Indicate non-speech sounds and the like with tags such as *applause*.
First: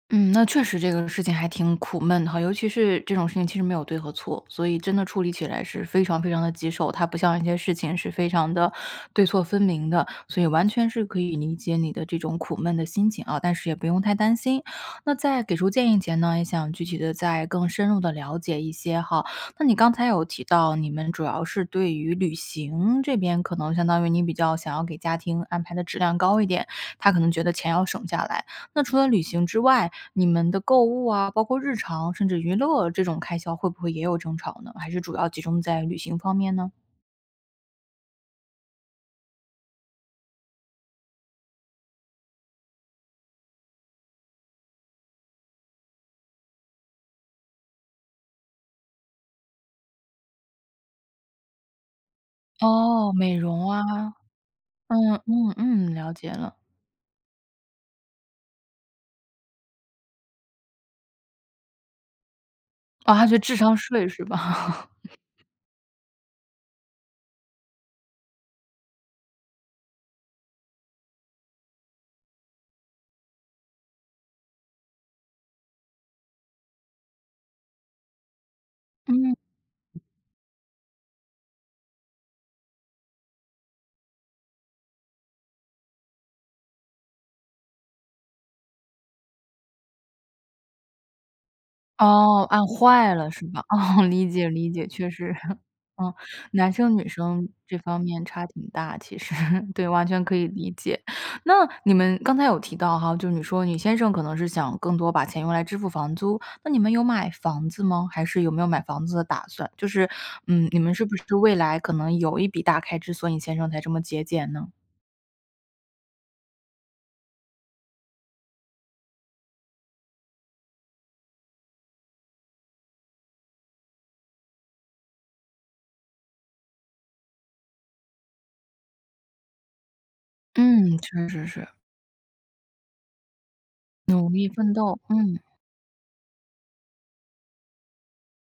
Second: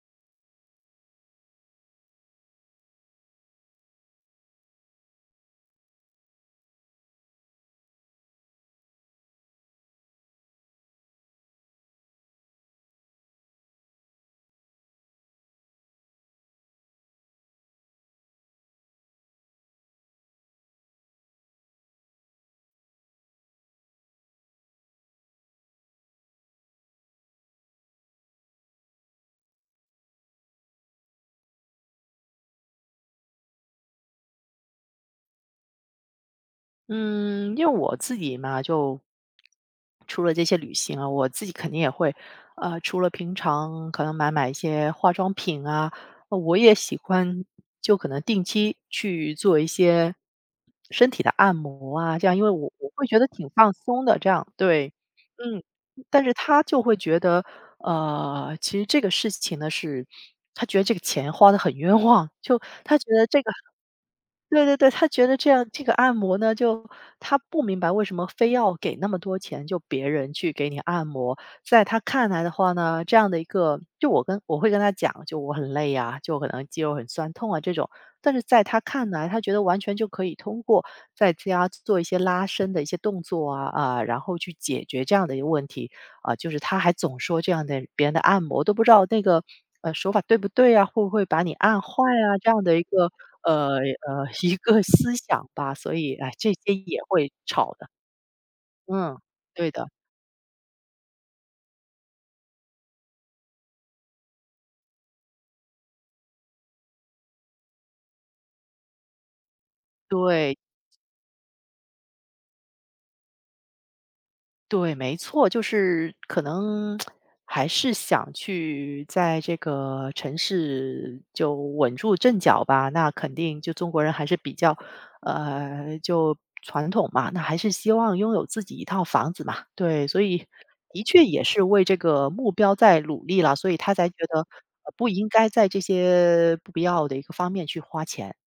嗯，那确实这个事情还挺苦闷的哈，尤其是这种事情其实没有对和错，所以真的处理起来是非常非常地棘手。它不像那些事情是非常地对错分明的，所以完全是可以理解你的这种苦闷的心情啊，但是也不用太担心。那在给出建议前呢，也想具体地再更深入地了解一些哈，那你刚才有提到，你们主要是对于旅行这边可能相当于你比较想要给家庭安排的质量高一点。他可能觉得钱要省下来，那除了旅行之外，你们的购物啊，包括日常甚至娱乐这种开销会不会也有争吵呢？还是主要集中在旅行方面呢？嗯，因为我自己嘛，就除了这些旅行啊，我自己肯定也会呃，除了平常可能买买一些化妆品啊，我也喜欢就可能定期去做一些，身体的按摩啊这样。因为我我会哦，觉得美挺容放松啊，的，这样对，嗯嗯嗯，嗯，了但解是了。他就会觉得呃，其实这个事情呢是，*sniffs* 他觉得这个钱花得很冤枉，就他觉得啊，是这个智商税是对对吧？对，他觉得 *laughs* 这样这个按摩呢，就他不明白为什么非要给那么多钱，就别人去给你按摩。在他看来的话呢，这样的一个就我跟我会跟他讲，就我很累啊，就可能肌肉很酸痛啊这种，但是在他看来，嗯。他觉得完全就可以通过在家做一些拉伸的一些动作啊，啊，然后去解决这样的一个问题。啊，就是他还总说这样的别人的按摩，都不知道那个，呃，手法对不对啊，会不会把你按坏啊，哦，这样按的一个坏了是吧？呃，哦，呃理解一理个解，确思实，想 *chuckles* 吧，所以啊，唉，这男些生也女会生吵这的。方面差挺大其嗯，实对对，的。完全可以理解。那你们刚才有提到哈，就你说你先生可能是想更多把钱用来支付房租，那你们有买房子吗？还是有没有买房子的打算？就是，对。嗯，你们是不是未来可能有一笔大开支，所以你先生才这么节俭呢？对，没错，就是可能 *smacks lips* 还是想去在这个城市，就稳住阵脚吧，那肯定就中国人还是比较呃，就传统嘛，那还是希望拥有自己一套房子嘛。对，所以嗯，的确确也实是是。为这个目标在努力啦，所以他才觉努得力奋呃，斗，不应嗯。该在这些不必要的一个方面去花钱。